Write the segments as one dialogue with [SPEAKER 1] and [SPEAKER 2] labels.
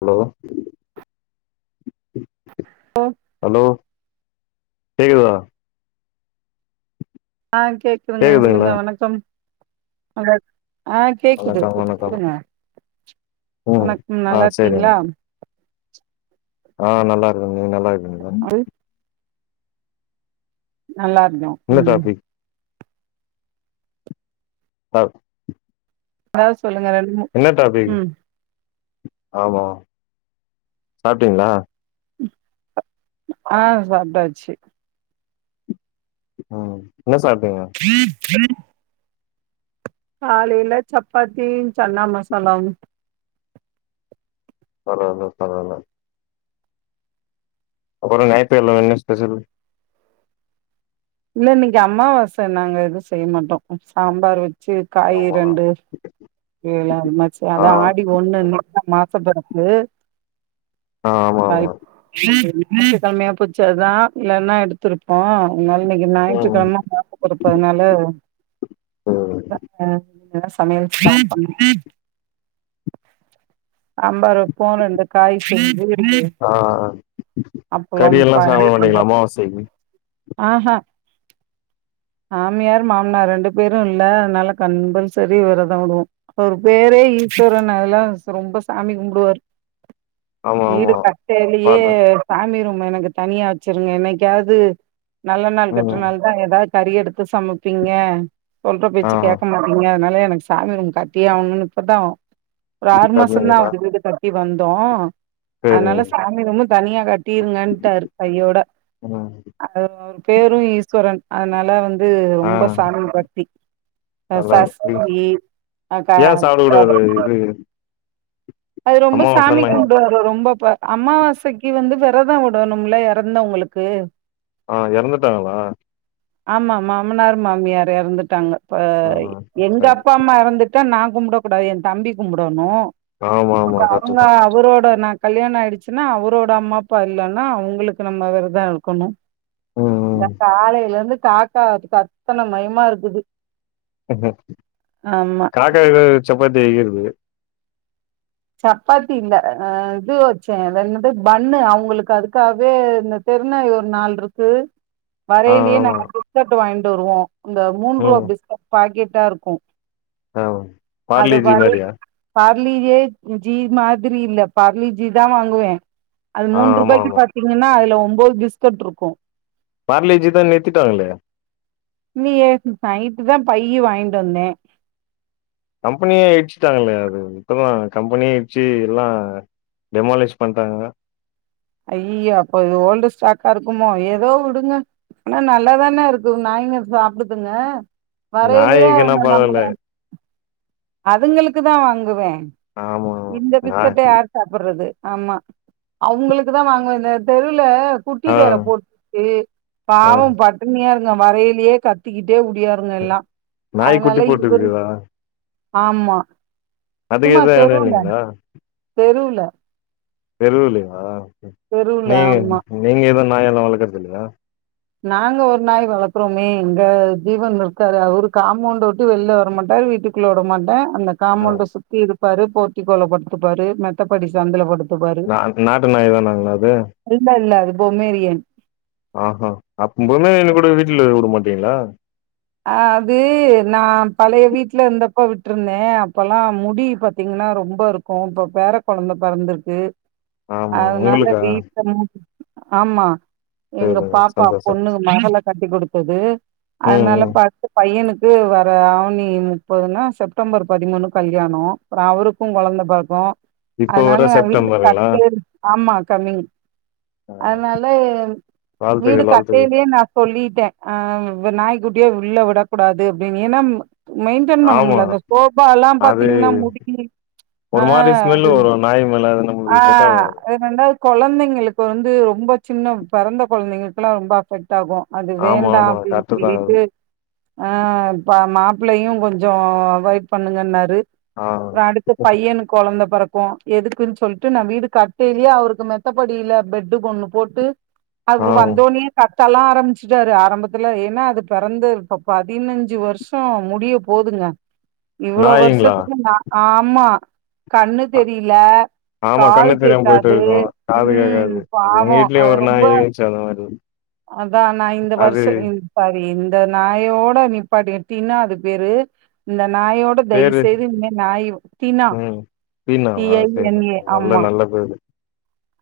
[SPEAKER 1] Allow
[SPEAKER 2] ஓ
[SPEAKER 1] hello கேக்குதா
[SPEAKER 2] ஆஹ் கேக்குதுங்க
[SPEAKER 1] கேக்குதுங்களா
[SPEAKER 2] சொல்லுங்க வணக்கம் அட ஆஹ் கேக்குது
[SPEAKER 1] வணக்கம் வணக்கம்
[SPEAKER 2] சொல்லுங்க
[SPEAKER 1] ம்
[SPEAKER 2] வணக்கம்
[SPEAKER 1] ஆ
[SPEAKER 2] நல்லாருக்கிங்ளா
[SPEAKER 1] ஆஹ் நல்லா இருக்கொங் நீங்க நல்லா இருக்கிங்ளா
[SPEAKER 2] அது நல்லா இருக்யோ
[SPEAKER 1] என்ன
[SPEAKER 2] உம்
[SPEAKER 1] டாபிக் தாப்
[SPEAKER 2] நஸ் சொல்லுங்க ரெண்ட்மூ உம்
[SPEAKER 1] ஆமா சாப்டீங்ளா
[SPEAKER 2] ஆஹ் சாப்டாச்சி
[SPEAKER 1] ம் என்ன சாப்டீங்க
[SPEAKER 2] காலைல சப்பாத்தீ சன்னா மசாலாவு
[SPEAKER 1] பரவால்ல பரவால்ல அப்பறொ நாயித்துக்கெழ்ழ என்ன ஸ்பெஷல்
[SPEAKER 2] இல்ல இன்னைக்கு அம்மாவாச நாங்க எது செய்ய மாட்டோ சாம்பார் வெச் ச்சு காயி
[SPEAKER 1] ஆமா
[SPEAKER 2] ரெண்டு ஈலா இம்மாச்சி
[SPEAKER 1] ஆ
[SPEAKER 2] அதா ஆடி ஒண்ணு [unintelligible] வர்ஷபெறப்பு
[SPEAKER 1] ஆ ஆமா ஆமா
[SPEAKER 2] காய் ஞாயிற்று கெழமயா போச்சி அதா இல்லன்னா எடுத்துருப்போ அதனால இன்னைக்கு
[SPEAKER 1] ம்
[SPEAKER 2] ஞாயிற்றுக்கெழம மாசப்பொறப்பு அதனால
[SPEAKER 1] ம்
[SPEAKER 2] ஆ ன சமையல் [inaudible] சாம்பாருக்கு ரெண்டு காய் செஞ்சு
[SPEAKER 1] ஆஹ் ஆ கறி
[SPEAKER 2] அப்பளம்
[SPEAKER 1] எல்லா சாப்ட
[SPEAKER 2] பாயாசம்
[SPEAKER 1] மாட்டிங்ளா அமாவாசைக்கு
[SPEAKER 2] ஆஹா மாமியார் மாமனார் ரெண்டு பேரு இல்ல அதனால கம்பல்சரி வெரத் [unintelligible] அவரு பேரே ஈஸ்வரன் அதெல்லா ரொம்ப சாமி கும்பிடுவாரு
[SPEAKER 1] ஆமா
[SPEAKER 2] வீடு
[SPEAKER 1] ஆமா
[SPEAKER 2] கட்டேலயே
[SPEAKER 1] பாத்தே
[SPEAKER 2] சாமி ரூம் எனக்கு தனியா வச்சிருங்க என்னைக்காவது நல்ல நாள் கெட்ட
[SPEAKER 1] ம்
[SPEAKER 2] நாள் தா எதா கறி எடுத்து சமப்பீங்க சொல்ற
[SPEAKER 1] ஆ
[SPEAKER 2] பேச்சு கேட்க மாட்டீங்க அதுனால சாமி ரூம் கட்டியே ஆகணும்னு இப்பதா ஒரு ஆறு மாசம் தான்
[SPEAKER 1] கர்ணங்களா
[SPEAKER 2] ஆகுது வீடு கட்டி வந்தோம்
[SPEAKER 1] சேரிங்க
[SPEAKER 2] அதுனால சாமி ரூமு தனியா கட் டிருகன்டாரு கையோட
[SPEAKER 1] ம்
[SPEAKER 2] அவரு பேரும் ஈஸ்வரன் அதுனால வந் து
[SPEAKER 1] ஆ
[SPEAKER 2] ரொம்ப சாமி பக்தி ச
[SPEAKER 1] நல்லா இருக்கு
[SPEAKER 2] சஷ்டி
[SPEAKER 1] ஏன் சாப்ட கூடாது இது
[SPEAKER 2] [unintelligible] அது ரொம்ப சாமி
[SPEAKER 1] அம்மாவாசன்லா
[SPEAKER 2] கும்பிடுவாரு ரொம் ரொம்ப ப அமாவாசைக்கு வந்து வெரதம் விடணும்ல இறந்தவங்களுக்கு
[SPEAKER 1] ஆஹ் இறந்துட்டாங்களா
[SPEAKER 2] ஆமா மாமனார் மாமியார் இறந்துட்டாங்க இப்ப
[SPEAKER 1] ஆ
[SPEAKER 2] எங்
[SPEAKER 1] சரி
[SPEAKER 2] அப் எங்கம்மா இறந்துட்டா நான் கும்டக் கூடாது என் தம்பி கும்டணும்
[SPEAKER 1] ஆமா ஆமா
[SPEAKER 2] இப்ப அவுங்க
[SPEAKER 1] கரெக்ட்டுதா
[SPEAKER 2] அவரோட நா கல்யாணம் ஆயிடுச்சுன்னா அவரோட அம்மா அப்பா இல்லன்னா அவுங்களுக்கு நம்ம விரதம் இருக்கணும் இந்த
[SPEAKER 1] ம்
[SPEAKER 2] காலேல இருந்து காக்கா கத்தன மயமா இருக்குது ஆமா
[SPEAKER 1] காக்காக்கு சப்பாத்தி வைக்கற து
[SPEAKER 2] சப்பாத்தி இல்ல அஹ் இது வச்சேன் அது என்னது பண்ணு அவுங்களுக்கு அதுக்காவே இந்த தெருநாய் ஒரு நால்ருக்கு
[SPEAKER 1] ஆ
[SPEAKER 2] வரேலயே
[SPEAKER 1] ஆமா
[SPEAKER 2] நாங்க பிஸ்கட் வாங்கிட் ட்டு வருவோம் இந்த மூன்று ருவா பிஸ்கெட் பாக்கெட் கரெட்டா இருக்கும்
[SPEAKER 1] ஆ பார்லேஜி மாரியா
[SPEAKER 2] [unintelligible] ஜீ மாதிரி இல்ல பார்லி ஜீ தான் வாங்குவேன் அது
[SPEAKER 1] ஆ
[SPEAKER 2] மூன்று
[SPEAKER 1] ஆமா
[SPEAKER 2] ரூபாய்க்கு
[SPEAKER 1] ஆமா
[SPEAKER 2] பாத்தீங்கன்னா அதுல ஒம்போத் பிஸ்கட் இருக்கு
[SPEAKER 1] பார்லேஜித நிறுத்திட்டாங்களே
[SPEAKER 2] இல்லையேய் நைட்டு தா பையி வாங்கிட்டு வந்தே
[SPEAKER 1] கம்பெனியே இடிச்சுட்டாங்கலே அது இப்பதா கம்பெனியே இடிச்சு எல்லா டெமாலிஷ் பண்டாங்க
[SPEAKER 2] ஐயயோ அப்போது ஓல்டு ஸ்டாக்கா இருக்குமோ ஏதோ விடுங்க ஆனா நல்லாதானே இருக்கு நாய்ங்க சாப்பிடுதுங்க
[SPEAKER 1] நாய்க்குனா பரவால
[SPEAKER 2] அதுங்களுக்கு தா வாங்குவே
[SPEAKER 1] ஆமா ஆமா
[SPEAKER 2] இந்த
[SPEAKER 1] நாய்
[SPEAKER 2] பிஸ்கட்ட யார் சாப்பிட்றது ஆமா அவங்களுக்கு தா வாங்குவ இந்த தெரு ல குட்டி
[SPEAKER 1] ஆ
[SPEAKER 2] வேற போட்க்கு
[SPEAKER 1] ஆ
[SPEAKER 2] பாவ பட்டினியா இரு நா வரையிலயே கத்திக் டியே ஒடியாருங்க எல்லா
[SPEAKER 1] நாய் குட்டி
[SPEAKER 2] அதனால இவரு
[SPEAKER 1] போட்டுருக்குதா
[SPEAKER 2] ஆமா
[SPEAKER 1] அதுக்கு
[SPEAKER 2] சும்மா
[SPEAKER 1] எத இட
[SPEAKER 2] தெருவுல
[SPEAKER 1] இல்லைங்களா
[SPEAKER 2] தெருவுல
[SPEAKER 1] தெருவுலையா
[SPEAKER 2] தெருவுல
[SPEAKER 1] நீங்க
[SPEAKER 2] ஆமா
[SPEAKER 1] நீங்க [unintelligible] நாயெல்லா வளக்குறதில்லையா
[SPEAKER 2] நாங்க ஒரு நாய் வளக்குறோமே எங்க ஜீவன் இருக்காரு அவரு காம்பவுண்டவுட்டு வெளில வரமாட்டாரு வீட்டுக்குள்ள விட மாட்ட அந்த
[SPEAKER 1] ஆ
[SPEAKER 2] காமௌண்ட சுத்தி பாரு போத்திகோலப்படுத்து பாரு மெத்தப்படி சந்தலப்ப
[SPEAKER 1] நா நாட்டு நாய் தான நம்மல்து
[SPEAKER 2] இல்ல இல்ல அது பொமேரியன்
[SPEAKER 1] ஆஹா அப்ப பொமேரியன கூட வீட்டுல விட மா [inaudible] டிங்களா
[SPEAKER 2] ஆஹ் அது நா பழைய வீட்ல இந்தப்ப விட்ருந்தே அப்பல்லா முடி பாத்தீங்கன்னா ரொம்பருக்கு இப்ப பேர கொழந்த பெறந்திருக்கு
[SPEAKER 1] ஆமா
[SPEAKER 2] அதனால
[SPEAKER 1] உங்களுக்கா
[SPEAKER 2] வீட்ட மு ஆமா எங்க
[SPEAKER 1] சேரிங்க
[SPEAKER 2] பாப்பா
[SPEAKER 1] சந்தோஷம்
[SPEAKER 2] பொண்ணு மகள கட்டி கொடுத்தது
[SPEAKER 1] ம்
[SPEAKER 2] அதனால
[SPEAKER 1] ம்
[SPEAKER 2] பையனுக்கு வர ஆவணி முப்பதுன்னா செப்டம்பர் பதிமூணு கல்யாணோ அப்புற அவருக்கு குழந்த பொறக்கு
[SPEAKER 1] இப்போ
[SPEAKER 2] அதனால
[SPEAKER 1] வர
[SPEAKER 2] வீடு
[SPEAKER 1] செப்டம்பருங்களா
[SPEAKER 2] கட்ட ஆமா கமி அதனால வீடு
[SPEAKER 1] வாழ்த்துக்கள் வாழ்த்துக்கள்
[SPEAKER 2] கட்டையலயே நா சொல்லிட்டே ஆஹ் வி நாய் கு அப்டியே உள்ள விடக்கூடாது அப்டின் ஏன்னா மெயின்டென்
[SPEAKER 1] ஆமா
[SPEAKER 2] பண்ணும்ல அந்த சோபால்லா
[SPEAKER 1] அது
[SPEAKER 2] பாத்தீங்கன்னா முடி
[SPEAKER 1] ஒரு மாரி
[SPEAKER 2] அஹ்
[SPEAKER 1] ஸ்மெல்லு
[SPEAKER 2] அது
[SPEAKER 1] வரு நாய் மேல அது நம்மளுக்கு செட்
[SPEAKER 2] ஆஹ்
[SPEAKER 1] ஆவாது
[SPEAKER 2] ரெண்டாவது குழந்தைங்களுக்கு வந்து ரொம்ப சின்ன பெறந்த குழந்தைங்களுக்கெல்லா ரொம்ப அபெக் ஆகு அது
[SPEAKER 1] ஆமா
[SPEAKER 2] வேண்டா
[SPEAKER 1] ஆமா
[SPEAKER 2] அப்டின்
[SPEAKER 1] கரெக்ட்டு தா அது
[SPEAKER 2] சொல்லிட்டு ஆஹ் இப்ப மாப்பிள்ளையு கொஞ்சோ அவாய்ட் பண்ணுங்கன்னாரு
[SPEAKER 1] ஆ
[SPEAKER 2] அடுத்து பையனுக் கொழந்த பொறக் கு எதுக்குன் சொல்ட்டு நா வீடு கட்டையிலயே அவருக்கு மெத்தப்படியில பெட்டு ஒண்ணு போட்டு
[SPEAKER 1] ஆ
[SPEAKER 2] அவுரு வந்தவொனேயே க தலா ஆரம்பிச்சுட்டாரு ஆரம்பத்துல ஏன்னா அது பெறந்து இப்ப பதினஞ்சு வர்ஷோ முடிய போதுங்க இவ்வளோ
[SPEAKER 1] நாய்ங்களா
[SPEAKER 2] வருஷத்துக்கு நா ஆமா கண்ணு தெரில
[SPEAKER 1] ஆமா
[SPEAKER 2] காது
[SPEAKER 1] கண்ணு தெரியாம போயிட்டு
[SPEAKER 2] கேட்காது
[SPEAKER 1] இருக்கு காது
[SPEAKER 2] உம்
[SPEAKER 1] கேக்காது எங்க
[SPEAKER 2] பாவம்
[SPEAKER 1] வீட்லயு
[SPEAKER 2] அது
[SPEAKER 1] ஒரு
[SPEAKER 2] ரொம்ப
[SPEAKER 1] நாய் இருந்துச்சு அந்த மாரி
[SPEAKER 2] அதா நா இந்த
[SPEAKER 1] அது
[SPEAKER 2] வருஷ இந் இந்த நாயோட நிப்பாட்டிங் டினா அது பேரு இந்த நாயோட தயவு
[SPEAKER 1] பேரு
[SPEAKER 2] செய்து இனிமே நாய் டினா
[SPEAKER 1] ம்
[SPEAKER 2] டி
[SPEAKER 1] பீனாவா
[SPEAKER 2] ஐ
[SPEAKER 1] சரி
[SPEAKER 2] என் ஏ
[SPEAKER 1] ஓகே நல்ல
[SPEAKER 2] ஆமா
[SPEAKER 1] நல்ல பேரு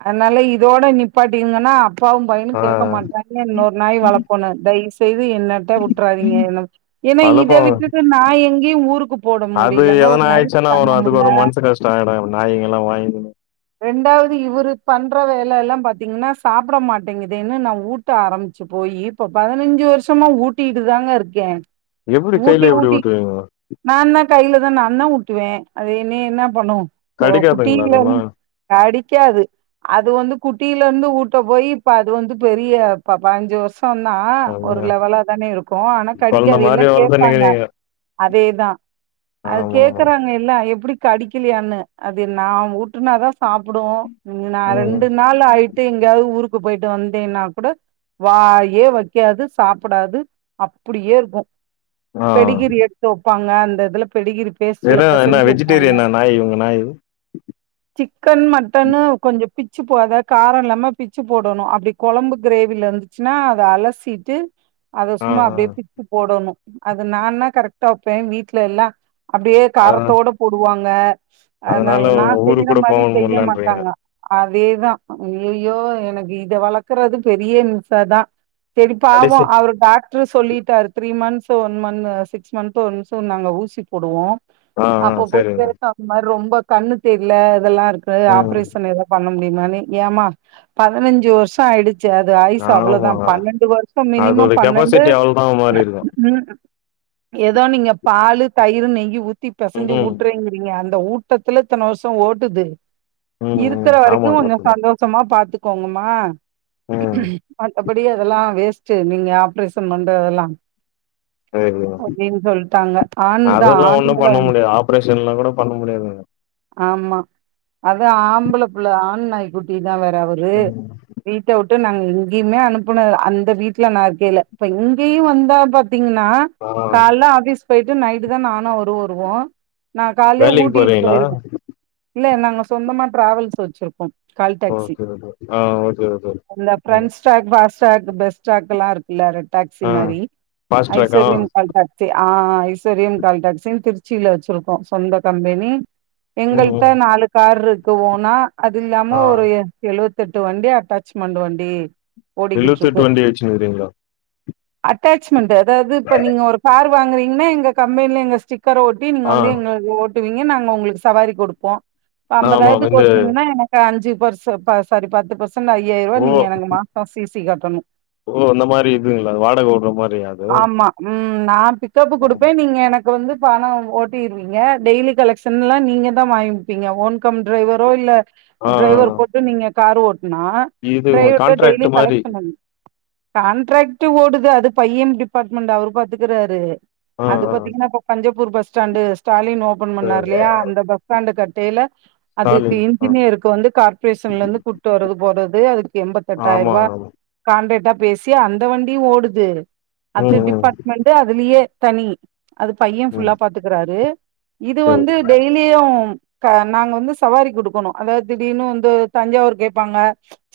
[SPEAKER 2] அதனால இதோட நிப்பாட்டிக்குங்கன்னா அப்பாவு பையனு
[SPEAKER 1] ஆ
[SPEAKER 2] கேட்க மாட்டாங்க இன்னொரு நாய் வளப்பொனு தயவு செஞ் இது என்னட்ட உட்டுறாதீங்க ஏன்னா இத
[SPEAKER 1] அலப்போ
[SPEAKER 2] விட்டுட்டு நா எங் கீ ஊருக்குப்
[SPEAKER 1] அது எதனா ஆயிடுச்சன்னா வரும் அதுக்கு ஒரு மனசு கஷ்டம் ஆயிடு நாய்ங்கல்லா [unintelligible]
[SPEAKER 2] ரெண்டாவது இவரு பண்ற வேலல்லா பாத்தீங்கன்னா சாப்ட மாட்டேங்குது இன்னு நா ஊட்ட ஆரம்பிச்சு போய் இப்ப பதினஞ்சு வருஷமா ஊட்டிட்டுதாங்க இருக்கே
[SPEAKER 1] எப்டி
[SPEAKER 2] ஊட்டி
[SPEAKER 1] கையில எப்டி
[SPEAKER 2] ஊட்டி
[SPEAKER 1] ஓட்டுவீங்க
[SPEAKER 2] நான்தா கையில தா நா நா ஊட்டுவே அது என்னிய என்ன பண்ணு
[SPEAKER 1] கடிக்காதுங்களா அதெல்லா
[SPEAKER 2] குட்டிலருந்து டாடி க்காது அது வந்து குட்டில இருந்து ஊட்ட போய் இப்ப அது வந்து பெரிய ப பயினஞ்சு வருஷ ஷம்தா
[SPEAKER 1] ஆமா
[SPEAKER 2] ஒரு லெவலா தானே இருக்கு ஆனா
[SPEAKER 1] கொழந்த
[SPEAKER 2] கடிக்காது எல்லா
[SPEAKER 1] மாரி
[SPEAKER 2] கேப்பாங்க
[SPEAKER 1] வளத்துனுக்கிறீங்க
[SPEAKER 2] அதேதா அது
[SPEAKER 1] ஆமா ஆமா
[SPEAKER 2] கேக்குறாங்க எல்லா எப்புடி கடிக்கலையான்னு அது நா ஊட்டுனாதா சாப் ப்புடு நா
[SPEAKER 1] ம்
[SPEAKER 2] ரெண்டு நாள் ஆயிட்டு எங்கயாவது ஊருக் கு போயிட்டு வந்தேன்னா கூட வாயே வைக்காது சாப்பிடாது அப்படியே இருக்கு பெடிகிரி எட்த்துவப்பாங் நா அந்த இதுல பெடிகிரி பேஸ்ட்ல
[SPEAKER 1] வெறு என்ன
[SPEAKER 2] பெசஞ்சு வைப்பாங்க
[SPEAKER 1] வெஜிடேரியனா நாய் உங்க நாயி
[SPEAKER 2] கன் மட்டனு கொஞ்சப் பிச்சு போ அத காரம் இல்லாம பிச்சு போடணு அப்படி கொழம்பு கிரேவில இருந்துச்சுன்னா அத அலசிட்டு அத
[SPEAKER 1] ஆ
[SPEAKER 2] சும்மா
[SPEAKER 1] ஆ
[SPEAKER 2] அப்டியே பிச்சு போடணு அது நான்னா கரெக்ட்டா வெப்பே வீட்ல எல்லா அப்டியே
[SPEAKER 1] அ
[SPEAKER 2] காரத்தோட போடுவாங் க
[SPEAKER 1] அதனால ஊருக்கூட போ
[SPEAKER 2] செய்ய மாட்டாங்க அத் அதேதா அய்யய்யோ எனக்கு இத வளக்கறது பெரிய இம்சதா செரி பாவோ
[SPEAKER 1] கடைசி
[SPEAKER 2] அவுரு பாக் ட்டு சொல்லிட்டாரு three months one month six month once நாங்க ஊசி போடுவோ
[SPEAKER 1] ஆ ஆ
[SPEAKER 2] அப்போ போய்
[SPEAKER 1] சரிங்க
[SPEAKER 2] கேட்டா அந்த மாரி ரொம்பொ கண்ணு தெர்ல அதெல்லா இர் து
[SPEAKER 1] ம்
[SPEAKER 2] ஆப்ரேஷன் ஏதோ பண்ண [unintelligible] ஏமா பதினஞ்சு வருஷோ ஆயிடுச் ச்சு அது ஆயுசு அவ்ளோதா
[SPEAKER 1] ஆமாங்க
[SPEAKER 2] பன்னண்டு வருஷோ மினிமம்
[SPEAKER 1] அதோட
[SPEAKER 2] பன்னண்டு
[SPEAKER 1] கெப்பாசிட்டி
[SPEAKER 2] [unintelligible]
[SPEAKER 1] அவ்ளோதா மாறி இருக்கு
[SPEAKER 2] பண்ணன்டு ஏதோ நீங்க பாலு தயிரு நெயி ஊத் த்தி
[SPEAKER 1] ம்
[SPEAKER 2] பெசஞ்சு
[SPEAKER 1] ம்
[SPEAKER 2] ஊட்றருங்கிறீங்க அந்த ஊத்தி பட்டத்துல இத்தன வருஷோ ஓட்டுது
[SPEAKER 1] ம்
[SPEAKER 2] இருக்குற
[SPEAKER 1] ஆமா
[SPEAKER 2] வரைக்யு கொஞ்சோ
[SPEAKER 1] கத்துக்கோ
[SPEAKER 2] சந்தோஷமா பாத்து க்கோங்கமா
[SPEAKER 1] ம்
[SPEAKER 2] மத்தபடி அதெல்லா வேஸ்ட் செரி நீங்க ஆப்ரேசன் பண்றதெல்லா
[SPEAKER 1] [unintelligible] செரி
[SPEAKER 2] அப்டின்னு சொல்ட்டாங்க ஆண் தா
[SPEAKER 1] அதெல்லா ஒண்ணு
[SPEAKER 2] ஆண்கள
[SPEAKER 1] பண்ண முடியாது ஆப்ரேஷனெல்லா கூட பண்ண முடியாதுங்க
[SPEAKER 2] ஆமா அது ஆம்பள புள்ள ஆண் நாய் குட்டி தா வேற அவுரு
[SPEAKER 1] ம்
[SPEAKER 2] வீட்ட ட்டு நாங்க எங்கயுமே அனுப்பள அந்த வீட்ல நா இருக்கயிலே இப்ப இங்கெயு வந்தா ப தீங்னா
[SPEAKER 1] ஆ
[SPEAKER 2] கால்ல ஆபீஸ் போய்ட்டு நைட்டு தா நானு அவுரு வருவோ நா கால்லே
[SPEAKER 1] வேலைக்கு
[SPEAKER 2] ஊட்டிட்
[SPEAKER 1] போறீங்களா
[SPEAKER 2] போய்ருவ இல்ல நாங்க சொந்தமா ட்ரேவல்ஸ் வெச்சுருக்கோ
[SPEAKER 1] ஓகே ஓகே ஆஹ் ஓகே ஓகே
[SPEAKER 2] அந்த
[SPEAKER 1] ஆஹ்
[SPEAKER 2] friends talk fast talk best டாகெல்லா இருக் இல்ல ரெட் டேக்ஸி
[SPEAKER 1] ஆ
[SPEAKER 2] மாரி
[SPEAKER 1] ஃபாஸ்ட் ட்ராக்கா
[SPEAKER 2] ஐஸ்வர்யம் கால்டேக்ஸி ஆஹ் ஐஸ்வவர்யம் கால் டேக்ஸின்னு திருச்சில வெச்சுருக்கோ சொந்த கம்பெனி
[SPEAKER 1] ம்
[SPEAKER 2] எங்கள்ட்ட
[SPEAKER 1] ம்
[SPEAKER 2] நாலு கார் இருக்குவோனா அது இல்லாம
[SPEAKER 1] ஆ
[SPEAKER 2] ஒரு எழுப தெட்டு வண்டி அட்டேச்மெண்ட் வண்டி
[SPEAKER 1] எழுவத்தெட்டு வண்டி வெச்சுன்னுக்கிறீங்களா
[SPEAKER 2] அட்டேச்மெண்ட் அதாவ்து இப்ப நீங்க ஒரு கார் வாங்குறீங்கன்னா எங்க கம்பேனில எங்க ஸ்டிக் சார் ஓட்டின்னு நீங்க
[SPEAKER 1] ஆ
[SPEAKER 2] வந்து எங்களுக்கு ஓட் ஒட்டுவீங்க நாங்க உங்களுக்கு சவாரி கொடுப்போம் ப்ப
[SPEAKER 1] ஆமா
[SPEAKER 2] ஐம்பதாயிரத்து
[SPEAKER 1] இந்த
[SPEAKER 2] ஓடட்டனீங்கன்னா எனக்கு அஞ்சு பார்சு பா சாரி பத்து பெர்சென்ட் [unintelligible] ஐயாயிரம் ரூபா
[SPEAKER 1] ஓ
[SPEAKER 2] நீங்க எனக்கு மாசம் சிசி கட்டணும்
[SPEAKER 1] ஓ அந்த மாரி இதுங்களா வாடக விடுற மாரியா அது
[SPEAKER 2] ஆமா ம் நான் பிக்கப்பு
[SPEAKER 1] ஆ
[SPEAKER 2] கொடுப்பேன் நீங்க எனக்கு வந்து பணம் ஓட்டிருவீங்க டெய்லி கலெக்ஷன் எல்லாம் நீங்க தான் வாங்கி வைப்பீங்களாம் ஓன்கம் டிரைவரோ இல்ல
[SPEAKER 1] ஆ ஆ.
[SPEAKER 2] டிரைவர் போட்டு நீங்க காரு ஓட் நான்
[SPEAKER 1] இது
[SPEAKER 2] ட்ரைவர்ட்டே டெய்லி
[SPEAKER 1] கான்ட்ராக்ட் மாரி
[SPEAKER 2] கலெக்ட் பண்ணனும் கான்ட்ராக்ட் ஓடுது அது பையன் டிபார்ட்மெண்ட் அவரு பாத்துக்கறாரு
[SPEAKER 1] ஆ
[SPEAKER 2] அது
[SPEAKER 1] ஆ
[SPEAKER 2] பாத்தீங்கன்னா இப்ப Panjappur bus stand Stalin open
[SPEAKER 1] சரி
[SPEAKER 2] பண்ணார் இல்லையா அந்த பஸ்ஸ்டண்ட கட்டி டெய்லர் அதுக்கு
[SPEAKER 1] காலிங் ஆ
[SPEAKER 2] இன்ஜினியருக்கு வந்து கார்ப்பரேஷன்ல இருந்து கூட்டு வர்றது போறது அதுக்கு எண்பத்தி எட்டாயிரம்
[SPEAKER 1] ஆமா
[SPEAKER 2] ரூபா
[SPEAKER 1] ஆமா
[SPEAKER 2] கண்ட்ரெக்டா பேசி அந்த வண்டியும் ஓடுது அது
[SPEAKER 1] ம் ம்
[SPEAKER 2] டிபார்ட்மெண்ட் அதுலயே தனி அது பையன் ஃபுல்லா
[SPEAKER 1] ம்
[SPEAKER 2] பாத்துக்கறாரு இது வந்து
[SPEAKER 1] சரி
[SPEAKER 2] டெய்லியும் ஹ நாங்க வந்து சவாரி கொடுக்கணும் அதாவது திடீர்னு வந்து தஞ்சாவூர் கேட்பாங்க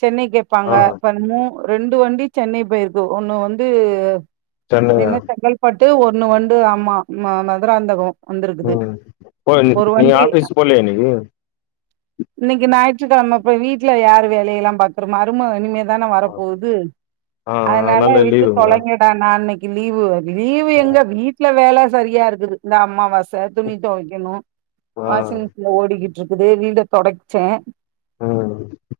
[SPEAKER 2] சென்னை கேட்பாங்க
[SPEAKER 1] ஆ
[SPEAKER 2] இப்போ மு ரெண்டு வண்டி சென்னை போயிருக்கு ஒன்னு வந்து அது
[SPEAKER 1] சென்னையா
[SPEAKER 2] என்ன செங்கல்பட் ஒன்னு வந்து ஆமா மதுராந்தகம்
[SPEAKER 1] ம் போ நீ ஆஃபீஸ் போகலயா இன்னைக்கு.
[SPEAKER 2] இன்னைக்கு ஞாயிற்றுக்கிழமை அப்பு வீட்டு்ல யார் வேலையெல்லாம் பாக்குறது மருமவ இனிமே தானே வரப்போகுது
[SPEAKER 1] ஆ
[SPEAKER 2] அதனால
[SPEAKER 1] லீவுங்களா
[SPEAKER 2] விட்டுதொலைங்கடா நான் இன்னைக்கு லீவு லீவு எங்க வீட்டுல வேல செரியா இருக்குது இந்த அம்மாவாச துணி துவைக்கணும்
[SPEAKER 1] ஆஹ்
[SPEAKER 2] ஓடிற்றுக் இருக்குது வீட தொடச்சேன்
[SPEAKER 1] ம்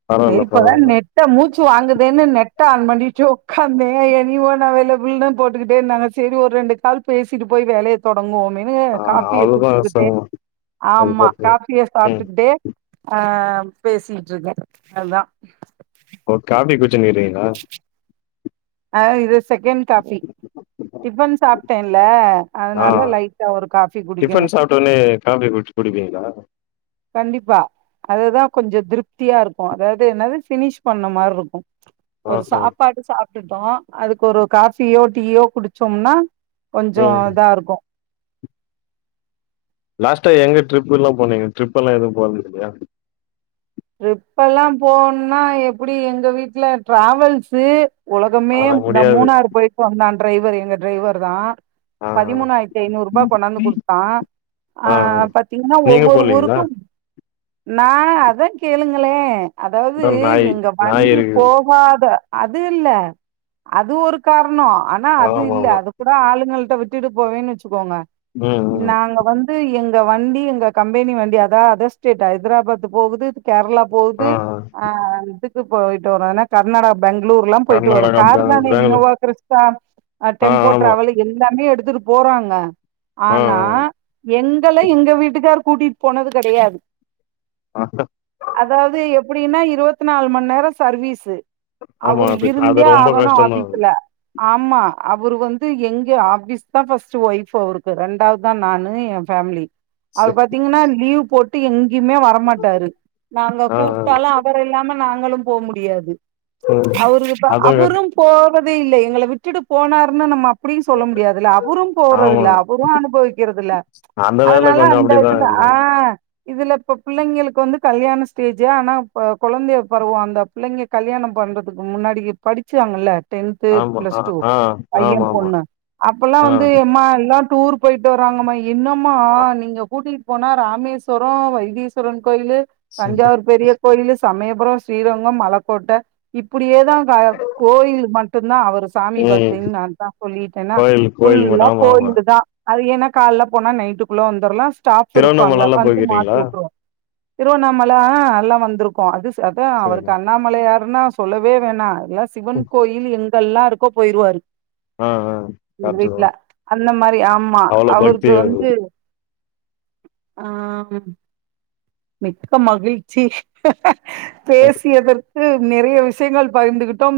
[SPEAKER 1] பரவால்ல
[SPEAKER 2] செரிப்பதான்
[SPEAKER 1] பரவால்ல
[SPEAKER 2] நெட்ட மூச் ஸோ அங்கே தன நெட்டை ஆன் பண்ணிட்டு உட்காந்தேன் எனிவோன் அவைலபிள்னு போட்டுக்கிட்டே இருந்தாங்க செரி ஒரு ரெண்டு கால் பேசிட்டு போய் வேலையை தொடங்குவோம் மேனு
[SPEAKER 1] ஆ
[SPEAKER 2] காபிய
[SPEAKER 1] அவ்ளோதா சோ
[SPEAKER 2] குடிச்சக்கிட்டே
[SPEAKER 1] அது
[SPEAKER 2] ஆமா
[SPEAKER 1] பாத்து
[SPEAKER 2] காபிய
[SPEAKER 1] ம்
[SPEAKER 2] சாப்பிட்டுட்டே ஆஹ் ம் பேசிட்டு இருக்கேன் அத்தான்
[SPEAKER 1] [unintelligible] றீங்கா
[SPEAKER 2] ஆஹ் இது செகண்ட் காபி டிபன் சாப்பிட்டேன்ல
[SPEAKER 1] ஆ
[SPEAKER 2] அதுனால லைட் ட ஒரு காபி குடிக்கும்
[SPEAKER 1] டிஃபன் சாப்ட்டோனே காஃபி குடிச்சு குடிப்பீங்களா
[SPEAKER 2] கண்டிப்பா அதுதான் கொஞ்சோ திருப்தியா இருக்கும் அதாவது என்னது ஃபினிஷ் பண்ண மாரி இருக்கும் ஒரு
[SPEAKER 1] ஆஹா
[SPEAKER 2] சாப்பாடு சாப்ப ட்டுடோம் அதுக்கு ஒரு காபியோ டீயோ குடிச்சோம்னா கொஞ்சோ
[SPEAKER 1] ம்
[SPEAKER 2] இதா இருக்கும்
[SPEAKER 1] லாஸ்ட்டா எங்க ட்ரிப் எல்லா போனீங்க ட்ரிப் எல்லா எதுவும் போறது இல்லயா
[SPEAKER 2] ட்ரிப் எல்லா போனும்னா எப்படி எங்க வீட்டுல டிராவல்ஸு உலகமே
[SPEAKER 1] ஆ
[SPEAKER 2] இந்த
[SPEAKER 1] முடியாது
[SPEAKER 2] மூணாறு போயிட்டு வந்தான் டிரைவர் எங்க டிரைவர் தான்
[SPEAKER 1] ஆ ஆ
[SPEAKER 2] பதிமூணாயிரத்தி ஐந்நூறு ரூபாய் கொண்டாந்து கொடுத்தான்
[SPEAKER 1] ஆ ஆ
[SPEAKER 2] ஆஹ் பாத்தீங்கன்னா
[SPEAKER 1] நீங்க
[SPEAKER 2] ஒவ்வொரு
[SPEAKER 1] போலீங்களா
[SPEAKER 2] ஊருக்கும் நான் அதன் சொல்லுங்களே அதாவது
[SPEAKER 1] இதோ நாய்
[SPEAKER 2] எங்க
[SPEAKER 1] நாய்
[SPEAKER 2] வண்டி
[SPEAKER 1] இருக்குது
[SPEAKER 2] போகாத அது இல்ல அது ஒரு காரண னோம் ஆனா அது இல்ல
[SPEAKER 1] ஆமாமா
[SPEAKER 2] அது கூட ஆளுங்கள் ங்க விட்டு போவேன் வச்சு க்கோங்க
[SPEAKER 1] ம் ம்
[SPEAKER 2] நாங்க வந்து எங் க வண்டி எங்க கம்பெனி வண்டி அதான் அதர் ஸ்டேட் ஐதராபாத் போகுது கேரளா போது
[SPEAKER 1] ஆ ஆ
[SPEAKER 2] அஹ் இது க்கு போயிட்டு வரும் ஆனா கர்நாடகா பெங்களூர் எல்லா போயிட்டு வரும்
[SPEAKER 1] கர்நாடகா
[SPEAKER 2] கார்
[SPEAKER 1] பேங்களூர்
[SPEAKER 2] தான
[SPEAKER 1] பேங்களூர்
[SPEAKER 2] இனோவா கிறிஸ்தா
[SPEAKER 1] ஆ
[SPEAKER 2] டெம்போ
[SPEAKER 1] ஆமா
[SPEAKER 2] டிராவல் எல்லாமே எடுத்து துடு போறாங்க
[SPEAKER 1] ஆ
[SPEAKER 2] ஆனா
[SPEAKER 1] ஆ
[SPEAKER 2] எங்கள எங்க வீட்டுக்கார் கூட்டிட் போனது கெடையாது
[SPEAKER 1] ஆஹ
[SPEAKER 2] அதாவ்து எப்டின்னா இருவத்து நாலு மண் நேரோ சர்வீஸு
[SPEAKER 1] ஆமா
[SPEAKER 2] அவரு
[SPEAKER 1] அது அது
[SPEAKER 2] இருந்தே
[SPEAKER 1] ரொம்ப
[SPEAKER 2] ஆகணு
[SPEAKER 1] கஷ்டந்தா அது
[SPEAKER 2] ஆபீஸுல ஆமா அவரு வந்து எங்க ஆபீஸ் தான் ஃபர்ஸ்ட் ஒய்ஃப் அவருக்கு ரெண்டாவ்துதா நானு ஏ ஃபேம்லி அவர்
[SPEAKER 1] செரி
[SPEAKER 2] பாத்திங்கனா லீவ் டு எங்கய்மே வரமாட்டாரு நாங்க
[SPEAKER 1] ஆ ஆ
[SPEAKER 2] கூப்டாலு அவரில்லாம நாங்களு போ முடியாது
[SPEAKER 1] ம்
[SPEAKER 2] அவருக் இப்ப
[SPEAKER 1] அது
[SPEAKER 2] அவரும் போ பது இல்ல எங்கள விட்டுட்டு போனாருனுு நம்ம அப்டின் சொல்ல முடியாதுல அவ்ரு
[SPEAKER 1] ஆமா
[SPEAKER 2] போறதில்ல அவரு அனுபவிக்கிறதில்ல
[SPEAKER 1] அந்த வேல
[SPEAKER 2] அதனால
[SPEAKER 1] கொஞ்சோ
[SPEAKER 2] அந்த
[SPEAKER 1] அப்டிதா
[SPEAKER 2] இதுல
[SPEAKER 1] இருக்குங்க
[SPEAKER 2] ஆஹ் இதுல இப்ப பிள்ளைங்களுக்கு வந்து கல்யாண ஸ்டேஜு ஆனா கொழந்தைய பருவோ அந்த பிள்ளைங்க கல்யாணம் பண்றதுக்கு முன்னாடி படிச்சாங்கல்ல டென்த்து
[SPEAKER 1] ஆமா
[SPEAKER 2] பிளஸ்
[SPEAKER 1] ஆ
[SPEAKER 2] டூ
[SPEAKER 1] ஆ
[SPEAKER 2] பையெ
[SPEAKER 1] ஆமா ஆமா
[SPEAKER 2] பொண்ணு அப்பல்லா
[SPEAKER 1] ஆ
[SPEAKER 2] வந்து எம்மா எல்லா டூர் பொயிட் வராங்கமாய் என்னமா
[SPEAKER 1] ஆ.
[SPEAKER 2] நீங்க கூட்டி போனா ராமேஸ்வரோ வைத்தீஸ்வரன் கோயிலு தஞ்சாவூர் பெரிய கோயிலு சமயபுரொ ஸ்ரீரங்கொ மலக்கோட்ட இப்டியே தாங்க கோயில் மட் டுந்தா அவர் சாமி
[SPEAKER 1] ம்
[SPEAKER 2] பக்தின் நாந்தா சொல்லிட்டெனா
[SPEAKER 1] கோயில் கோயில் மட்டு
[SPEAKER 2] புல்லா
[SPEAKER 1] ஆமா ஆமா
[SPEAKER 2] கோயிலுதா அது ஏனா கால்ல போனா நைட்டுக்குள்ள வந்துர்லா ஸ்டாஃப்பு இருப்பாங்க
[SPEAKER 1] திருவண்ணாமலல்லா
[SPEAKER 2] வந்து மாத்தி
[SPEAKER 1] போய்க்கிறீங்களா
[SPEAKER 2] உட்ருவோ திருவண்ணாமல் லா அல்லா வந்ருக்கோ அதுஸ் அதா
[SPEAKER 1] சேரி
[SPEAKER 2] அவருக்கு அண்ணாமலையார் ருனா சொல்லவே வேணா யா சிவன் கோயில் எங் கெல்லா இருக்கோ பொயிர்வாரு
[SPEAKER 1] ஆ ஆ
[SPEAKER 2] எங்க
[SPEAKER 1] கரெக்ட்டுதா
[SPEAKER 2] வீட்ல அந்த மாரி ஆமா
[SPEAKER 1] அவ்ளோ பக்தி
[SPEAKER 2] அவருக்கு
[SPEAKER 1] அது
[SPEAKER 2] வந்து ஆஹ் ம [unintelligible] [unintelligible] மிக்க மகிழ்ச்சி
[SPEAKER 1] ஆ
[SPEAKER 2] பேசியது நிறைய விஷயங்கள் பகிர்ந்துகிட்டோம்